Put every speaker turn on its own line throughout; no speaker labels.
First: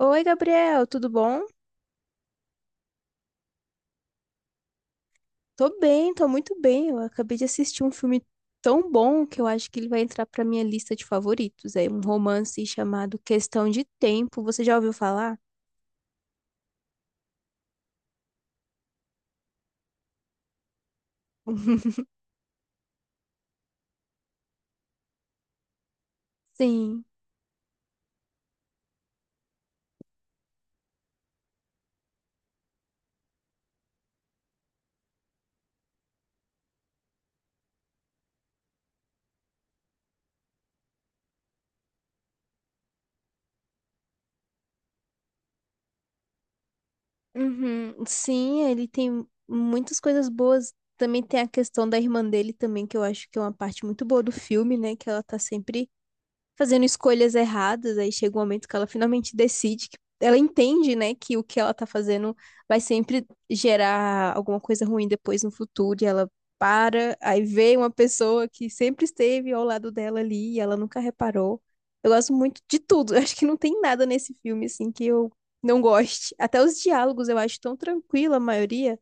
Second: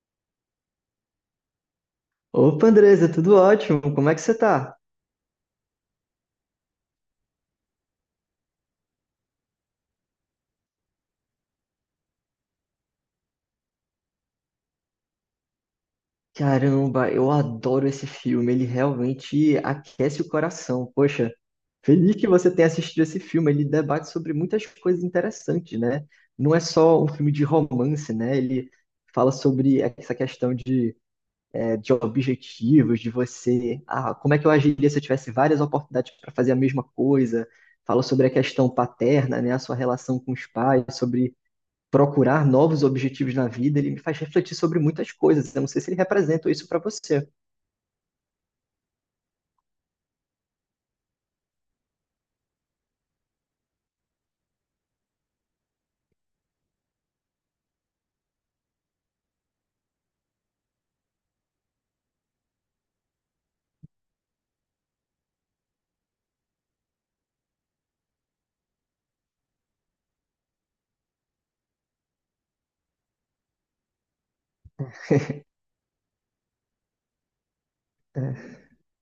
Oi, Gabriel, tudo bom?
Opa, Andresa, tudo ótimo? Como é que você tá?
Tô muito bem. Eu acabei de assistir um filme tão bom que eu acho que ele vai entrar pra minha lista de favoritos. É um romance chamado Questão de Tempo. Você já ouviu falar?
Caramba, eu adoro esse filme, ele realmente aquece o coração. Poxa, feliz que você tenha assistido esse filme, ele debate sobre muitas coisas interessantes, né? Não é só
Sim.
um filme de romance, né? Ele fala sobre essa questão de, de objetivos, de você, como é que eu agiria se eu tivesse várias oportunidades para fazer a mesma coisa? Fala sobre a questão paterna, né? A sua relação com os pais, sobre procurar novos objetivos na vida, ele me faz refletir sobre muitas coisas. Eu não sei se ele representa isso para você.
Uhum. Sim, ele tem muitas coisas boas. Também tem a questão da irmã dele também, que eu acho que é uma parte muito boa do filme, né? Que ela tá sempre fazendo escolhas erradas. Aí chega um momento que ela finalmente decide, que ela entende, né, que o que ela tá fazendo vai sempre gerar alguma coisa ruim depois no futuro. E ela para, aí vê uma pessoa que sempre esteve ao lado dela ali e ela nunca reparou. Eu gosto muito de tudo. Eu acho que não tem nada nesse filme, assim, que eu não goste. Até os diálogos eu acho tão tranquila, a
É,
maioria.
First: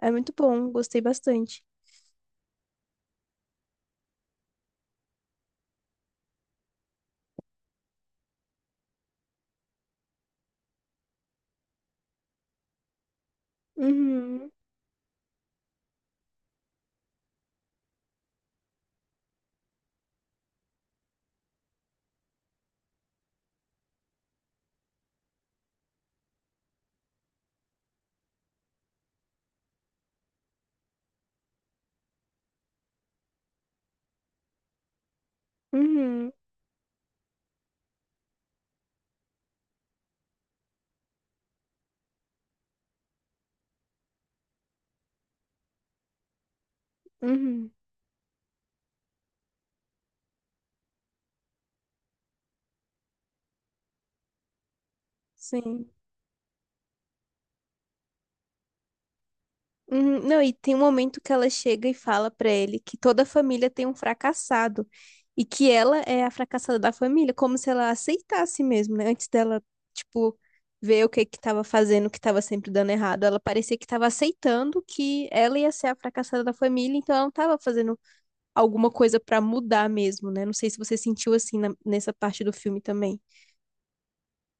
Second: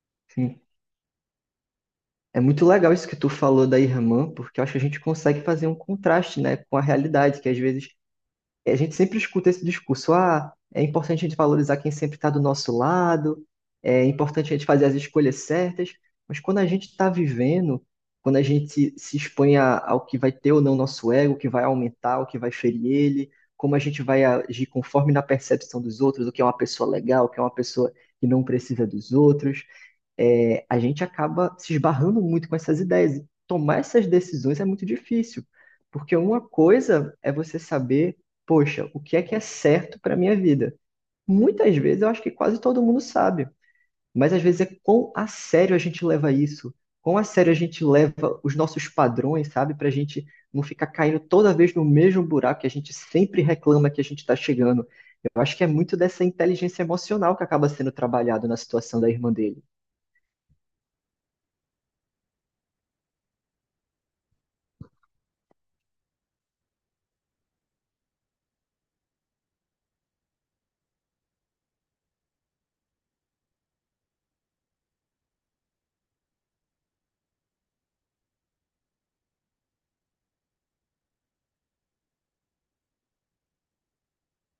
É muito
sim.
bom, gostei bastante.
É muito legal isso que tu falou da irmã, porque eu acho que a gente consegue fazer um contraste, né, com a realidade, que às vezes a gente sempre escuta esse discurso, ah, é importante a gente valorizar quem sempre está do nosso lado, é
Uhum,
importante a gente fazer as escolhas certas, mas quando a gente está vivendo, quando a gente se expõe ao que vai ter ou não nosso ego, o que vai aumentar, o que vai ferir ele, como a gente vai agir conforme na percepção dos outros, o que é uma pessoa legal, o que é uma pessoa que não precisa dos outros, a gente acaba se esbarrando muito com essas ideias. E tomar essas decisões é muito difícil, porque
uhum,
uma coisa é você saber, poxa, o que é certo para minha vida? Muitas vezes eu acho que quase todo mundo sabe, mas às vezes é quão a sério a gente leva isso, quão a sério a
uhum.
gente leva os nossos padrões, sabe, para a gente não ficar caindo toda vez no mesmo buraco que a gente sempre reclama que a gente está chegando. Eu acho que é
Sim.
muito dessa inteligência emocional que acaba sendo trabalhado na situação da irmã dele.
Uhum. Não, e tem um momento que ela chega e fala pra ele que toda a família tem um fracassado e que ela é a fracassada da família, como se ela aceitasse mesmo, né? Antes dela, tipo, ver o que que tava fazendo, o que tava sempre dando errado, ela parecia que tava aceitando que ela ia ser a fracassada da família, então ela não tava fazendo alguma coisa pra mudar mesmo, né? Não sei se você sentiu assim nessa parte do filme também.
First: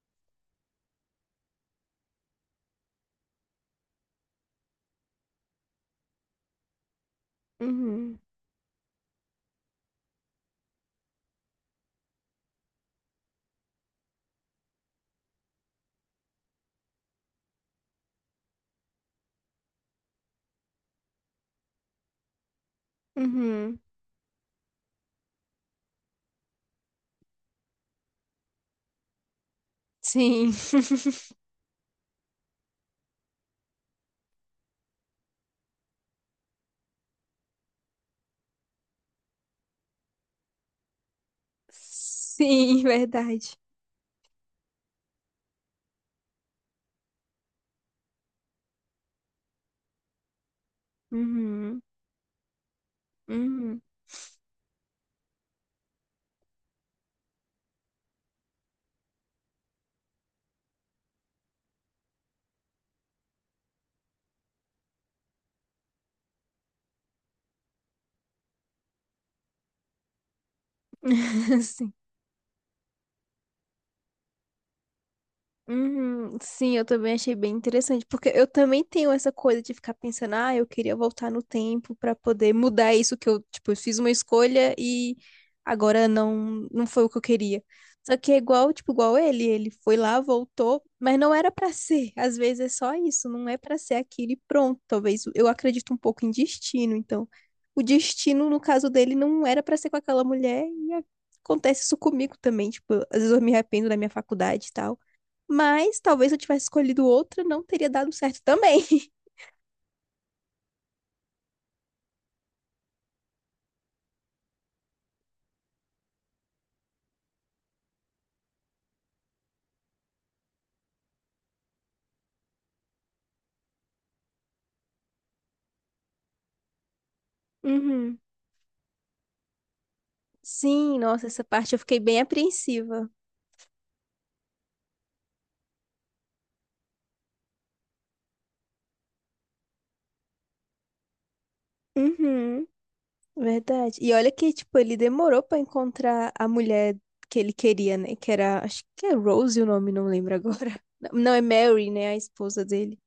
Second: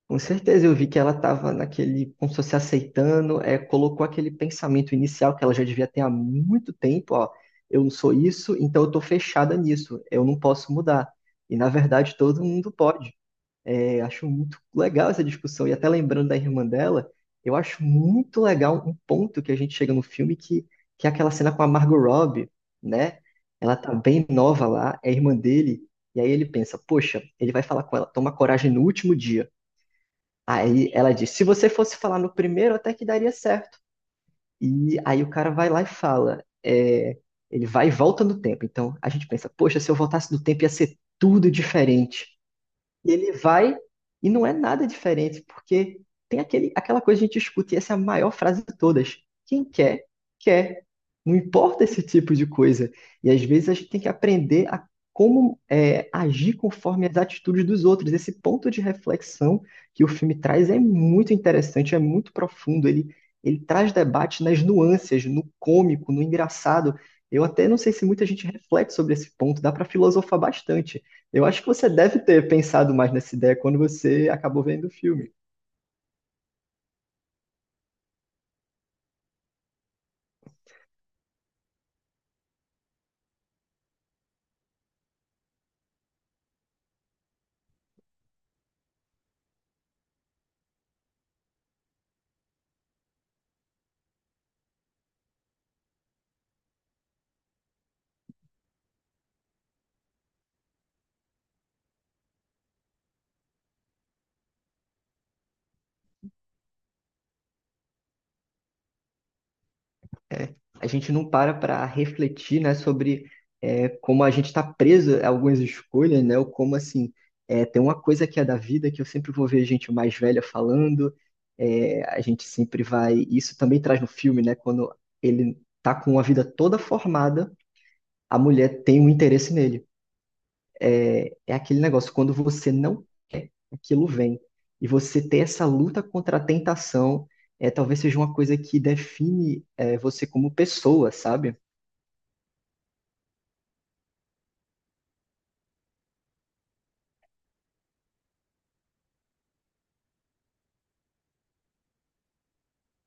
Com certeza, eu vi que ela estava naquele, como se fosse aceitando, colocou aquele pensamento inicial que ela já devia ter há muito tempo, ó, eu não sou
Uhum,
isso, então eu estou fechada nisso, eu não posso mudar. E na verdade todo mundo pode. É, acho muito legal essa discussão, e até lembrando da irmã dela, eu acho muito legal um ponto que a gente chega no filme que é aquela cena com a Margot Robbie, né? Ela
uhum.
tá bem nova lá, é irmã dele, e aí ele pensa, poxa, ele vai falar com ela, toma coragem no último dia.
Sim,
Aí ela diz: se você fosse falar no primeiro, até que daria certo. E aí o cara vai lá e fala: é, ele vai e volta no tempo. Então a gente pensa: poxa, se eu voltasse no tempo ia ser tudo diferente.
sim,
E ele
verdade.
vai e não é nada diferente, porque tem aquela coisa que a gente escuta, e essa é a maior frase de todas. Quem quer, quer. Não
Uhum,
importa esse tipo de coisa. E às vezes a
uhum.
gente tem que aprender a como é, agir conforme as atitudes dos outros. Esse ponto de reflexão que o filme traz é muito interessante, é muito profundo. Ele traz debate nas nuances, no cômico, no engraçado. Eu até não sei se muita gente reflete sobre esse ponto, dá para filosofar bastante. Eu acho que você
Sim.
deve ter pensado mais nessa ideia quando você acabou vendo o filme.
Uhum, sim, eu também achei bem interessante, porque eu também tenho essa coisa de ficar pensando, ah, eu queria voltar no tempo pra poder mudar isso que eu, tipo, eu fiz uma escolha e agora não foi o que eu queria. Só que é igual, tipo, igual ele, foi lá, voltou, mas não era pra ser. Às vezes é só isso, não é pra ser aquilo e pronto. Talvez eu acredito um pouco em destino, então o destino no caso dele não era pra ser com aquela mulher e acontece isso comigo também, tipo, às vezes eu me arrependo da minha faculdade e tal. Mas talvez se eu tivesse escolhido outra, não teria dado certo também.
A gente não para para refletir, né, sobre como a gente está preso a algumas escolhas, né, ou como assim tem uma coisa que é da vida que eu sempre vou ver gente mais velha falando. É, a gente sempre vai. Isso também traz no filme, né, quando ele tá com a vida toda formada,
Uhum.
a mulher tem um interesse nele.
Sim, nossa, essa
É
parte eu
aquele
fiquei
negócio,
bem
quando você não
apreensiva.
quer, aquilo vem. E você ter essa luta contra a tentação talvez seja uma coisa que define você como pessoa, sabe?
Uhum. Verdade. E olha que, tipo, ele demorou pra encontrar a mulher que ele queria, né? Que era, acho que é Rose o nome, não lembro agora. Não, é Mary, né? A esposa dele.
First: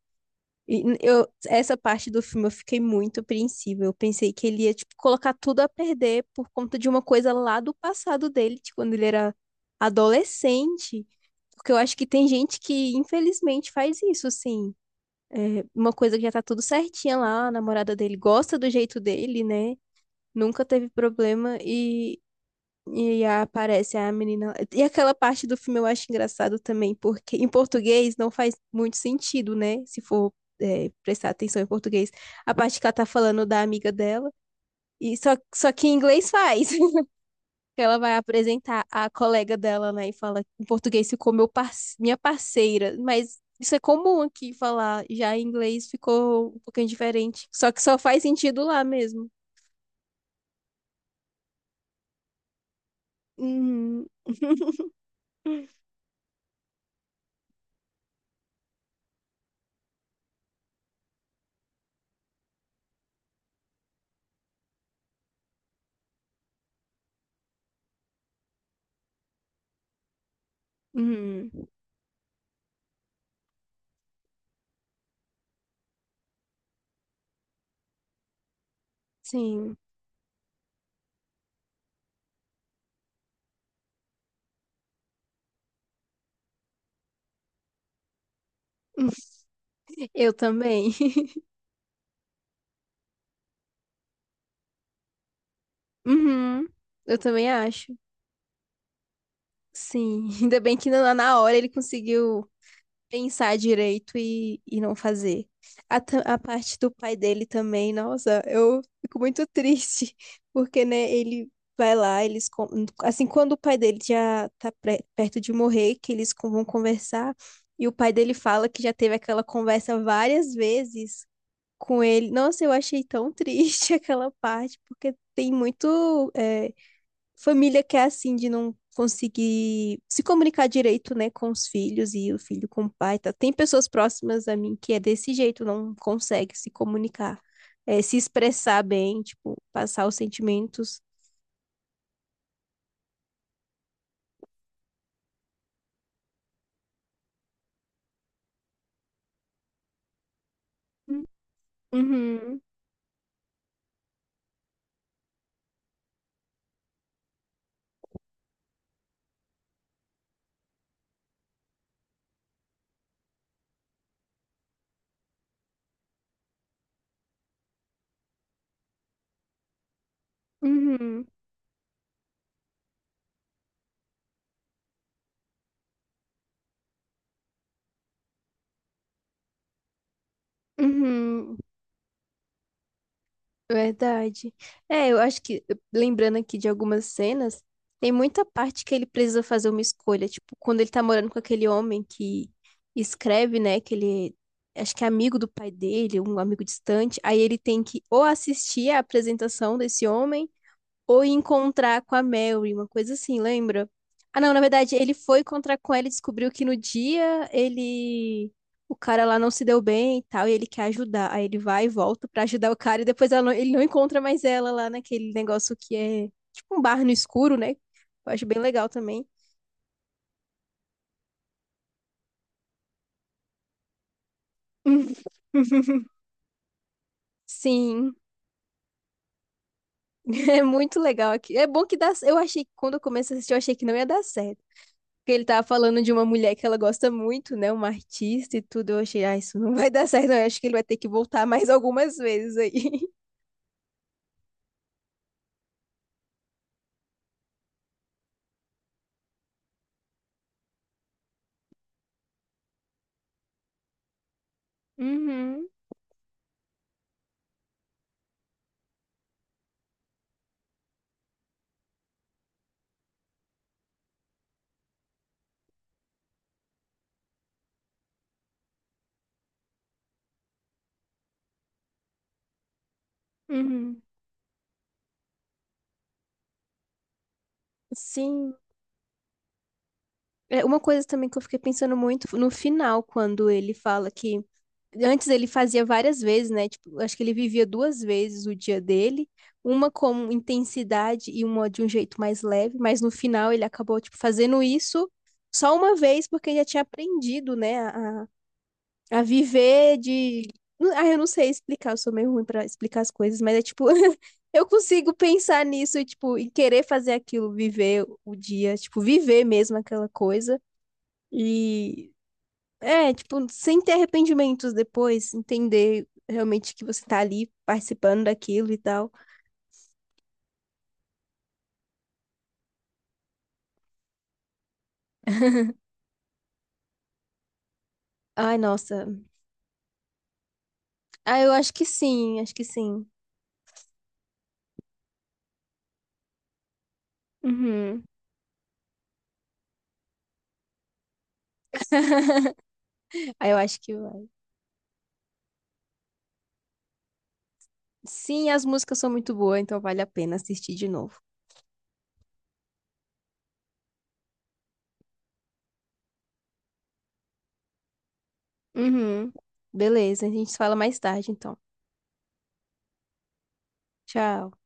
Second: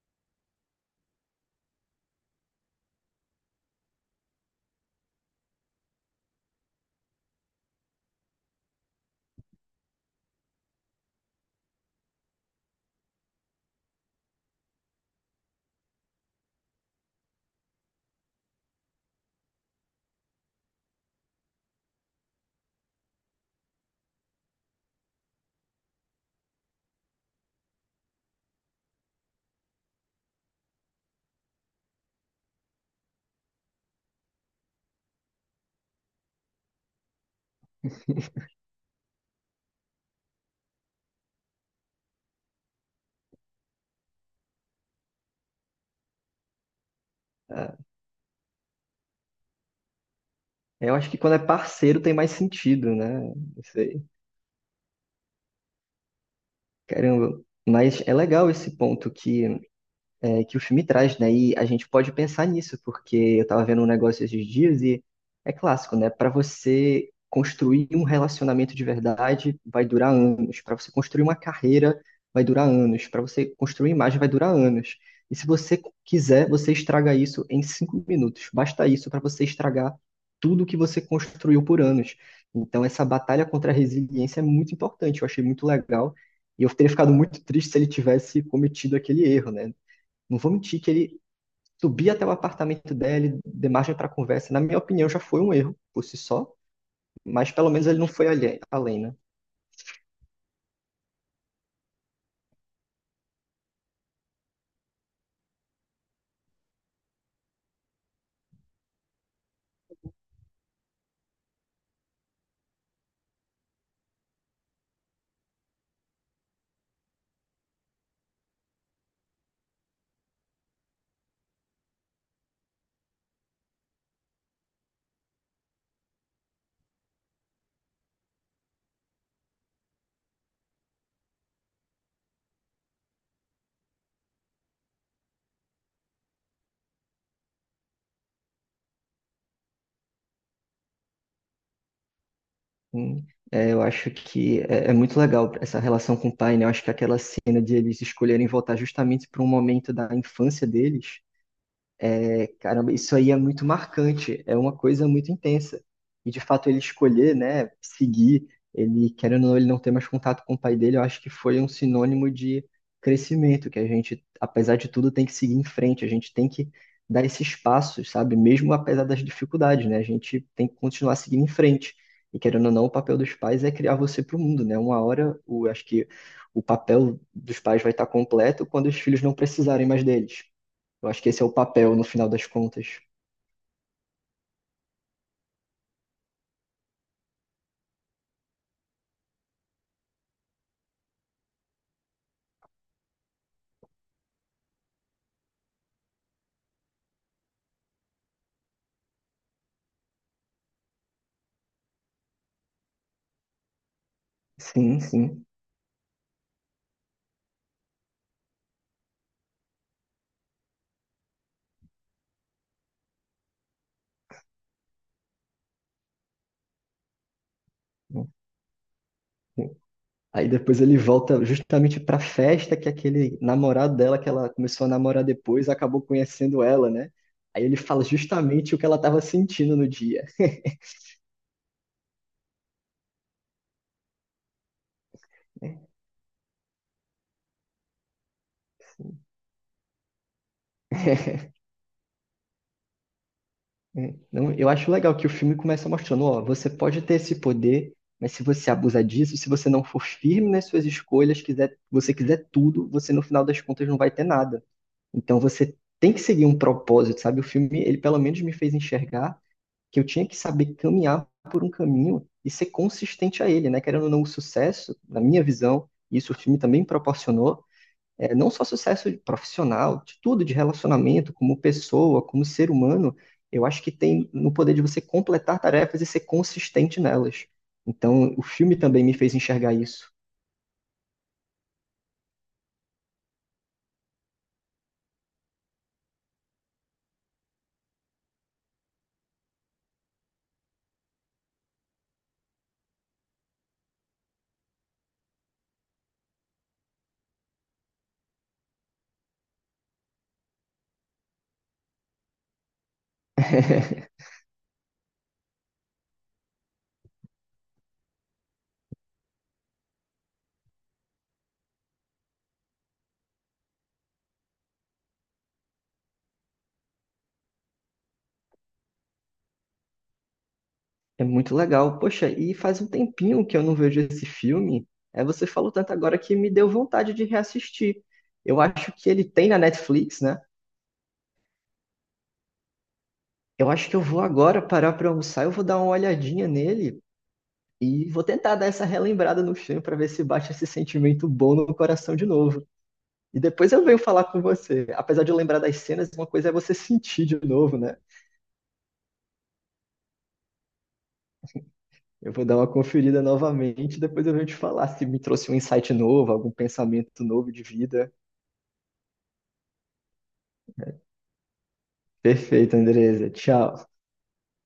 E eu, essa parte do filme eu fiquei muito apreensiva. Eu pensei que ele ia, tipo, colocar tudo a perder por conta de uma coisa lá do passado dele, de quando ele era adolescente. Porque eu acho que tem gente que, infelizmente, faz isso, assim. É, uma coisa que já tá tudo certinha lá, a namorada dele gosta do jeito dele, né? Nunca teve problema e aparece a menina. E aquela parte do filme eu acho engraçado também, porque em português não faz muito sentido, né? Se for, é, prestar atenção em português. A parte que ela tá falando da amiga dela. E só que em inglês faz. Ela vai apresentar a colega dela, né? E fala em português ficou meu par... minha parceira. Mas isso é comum aqui falar. Já em inglês ficou um pouquinho diferente. Só
Ah,
que só faz sentido lá mesmo.
eu acho que quando é parceiro tem mais sentido, né? Não sei.
Uhum.
Caramba. Mas é legal esse ponto que o filme traz, né? E a gente pode pensar nisso, porque eu tava vendo um negócio esses dias e é clássico, né? Para você construir um relacionamento de verdade vai durar anos, para você construir uma
Uhum.
carreira vai durar anos, para você construir imagem vai durar anos. E se você quiser, você estraga isso em 5 minutos. Basta isso para você
Sim.
estragar tudo que você construiu por anos. Então, essa batalha contra a resiliência é muito importante. Eu achei muito legal. E eu teria ficado muito triste se ele tivesse cometido aquele erro, né?
Eu
Não vou mentir que
também.
ele subir até o apartamento dela, de margem para conversa, na minha opinião, já foi um erro por si só,
Uhum, eu
mas
também
pelo menos
acho.
ele não foi além, né?
Sim, ainda bem que na hora ele conseguiu pensar direito e não fazer. A, a parte do pai dele também, nossa, eu fico muito triste, porque, né, ele vai lá, eles, assim, quando o pai dele já tá perto de morrer, que eles vão conversar, e o pai dele fala que já teve aquela conversa várias vezes com ele. Nossa, eu achei tão triste aquela parte, porque tem muito. Família que é assim, de não conseguir se comunicar direito, né, com os filhos e o filho com o pai, tá? Tem pessoas próximas a mim que é desse jeito, não consegue se comunicar, é, se expressar bem, tipo, passar os sentimentos.
Hum, eu acho que é, é muito legal essa relação com o pai, né? Eu acho que aquela cena de eles escolherem voltar justamente para um momento da infância deles é,
Uhum,
caramba, isso aí é muito marcante, é uma coisa muito intensa. E de fato ele escolher, né, seguir, ele querendo ou não, ele não ter mais contato com o pai dele, eu acho que foi um sinônimo de crescimento, que a gente, apesar de tudo, tem que seguir em frente, a gente tem que dar esses passos, sabe? Mesmo apesar das dificuldades, né? A gente tem que continuar
uhum,
seguindo em frente. E querendo ou não, o papel dos pais é criar você para o mundo, né? Uma hora, acho que o papel dos pais vai estar completo quando os filhos não precisarem mais deles. Eu acho que esse é o
uhum.
papel no final das contas.
Verdade. É, eu acho que, lembrando aqui de algumas cenas, tem muita parte que ele precisa fazer uma escolha. Tipo, quando ele tá morando com aquele homem que escreve, né? Que ele acho que é amigo do pai dele, um amigo distante. Aí ele tem que ou assistir a apresentação desse homem. Ou encontrar com a Mary, uma coisa assim, lembra? Ah, não, na verdade,
Sim,
ele foi
sim.
encontrar com ela e descobriu que no dia ele. O cara lá não se deu bem e tal, e ele quer ajudar. Aí ele vai e volta pra ajudar o cara, e depois ela ele não encontra mais ela lá naquele negócio que é tipo um bar no escuro, né? Eu acho bem legal também.
Aí depois ele volta justamente pra festa que aquele namorado dela, que ela começou a namorar depois, acabou conhecendo ela, né? Aí ele fala
Sim,
justamente o que ela tava sentindo no dia.
é muito legal aqui. É bom que dá. Eu achei que quando eu comecei a assistir, eu achei que não ia dar certo. Porque ele tava falando de uma mulher que ela gosta muito, né? Uma artista e tudo. Eu achei, ah, isso não vai dar certo, não. Eu acho que ele vai ter que voltar mais algumas vezes aí.
É, não, eu acho legal que o filme começa mostrando, ó, você pode ter esse poder, mas se você abusar disso, se você não for firme nas suas escolhas, você quiser tudo, você no final das contas não vai ter nada. Então
Uhum,
você tem que seguir um propósito, sabe? O filme, ele pelo menos me fez enxergar que eu tinha que saber caminhar por um caminho e ser consistente a ele, né? Querendo ou não, o sucesso, na minha visão, e isso o filme também proporcionou, é, não só sucesso profissional, de tudo, de relacionamento, como pessoa, como ser humano, eu acho que
uhum.
tem no poder de você completar tarefas e ser consistente nelas. Então, o
Sim.
filme também me fez enxergar isso.
É, uma coisa também que eu fiquei pensando muito no final, quando ele fala que antes ele fazia várias vezes, né? Tipo, acho que ele vivia duas vezes o dia dele, uma com intensidade e uma de um jeito mais leve, mas no final ele acabou, tipo, fazendo isso só uma vez porque ele já tinha aprendido, né, a viver de. Ah, eu não sei explicar, eu sou meio ruim pra explicar as coisas, mas é tipo, eu consigo pensar nisso e, tipo, e querer fazer aquilo, viver o dia, tipo, viver mesmo aquela coisa. E é, tipo, sem ter arrependimentos depois, entender realmente que você tá ali participando daquilo e tal.
É muito legal. Poxa, e faz um tempinho que eu não vejo esse filme. É, você falou tanto agora que me deu vontade de reassistir.
Ai,
Eu acho
nossa.
que ele tem na Netflix, né?
Ah, eu acho que sim, acho que sim.
Eu acho que eu vou agora parar para almoçar, eu vou dar uma olhadinha nele
Uhum.
e vou tentar dar essa relembrada no filme para ver se bate esse sentimento bom no coração de novo. E
Ah, eu
depois
acho
eu
que
venho falar
vai.
com você. Apesar de eu lembrar das cenas, uma coisa é você sentir de novo, né?
Sim, as músicas são muito boas, então vale a pena assistir de novo.
Eu vou dar uma conferida novamente, depois eu venho te falar se me trouxe um insight novo, algum pensamento novo de vida.
Uhum. Beleza, a gente se fala mais tarde, então.
Perfeito, Andresa. Tchau.
Tchau.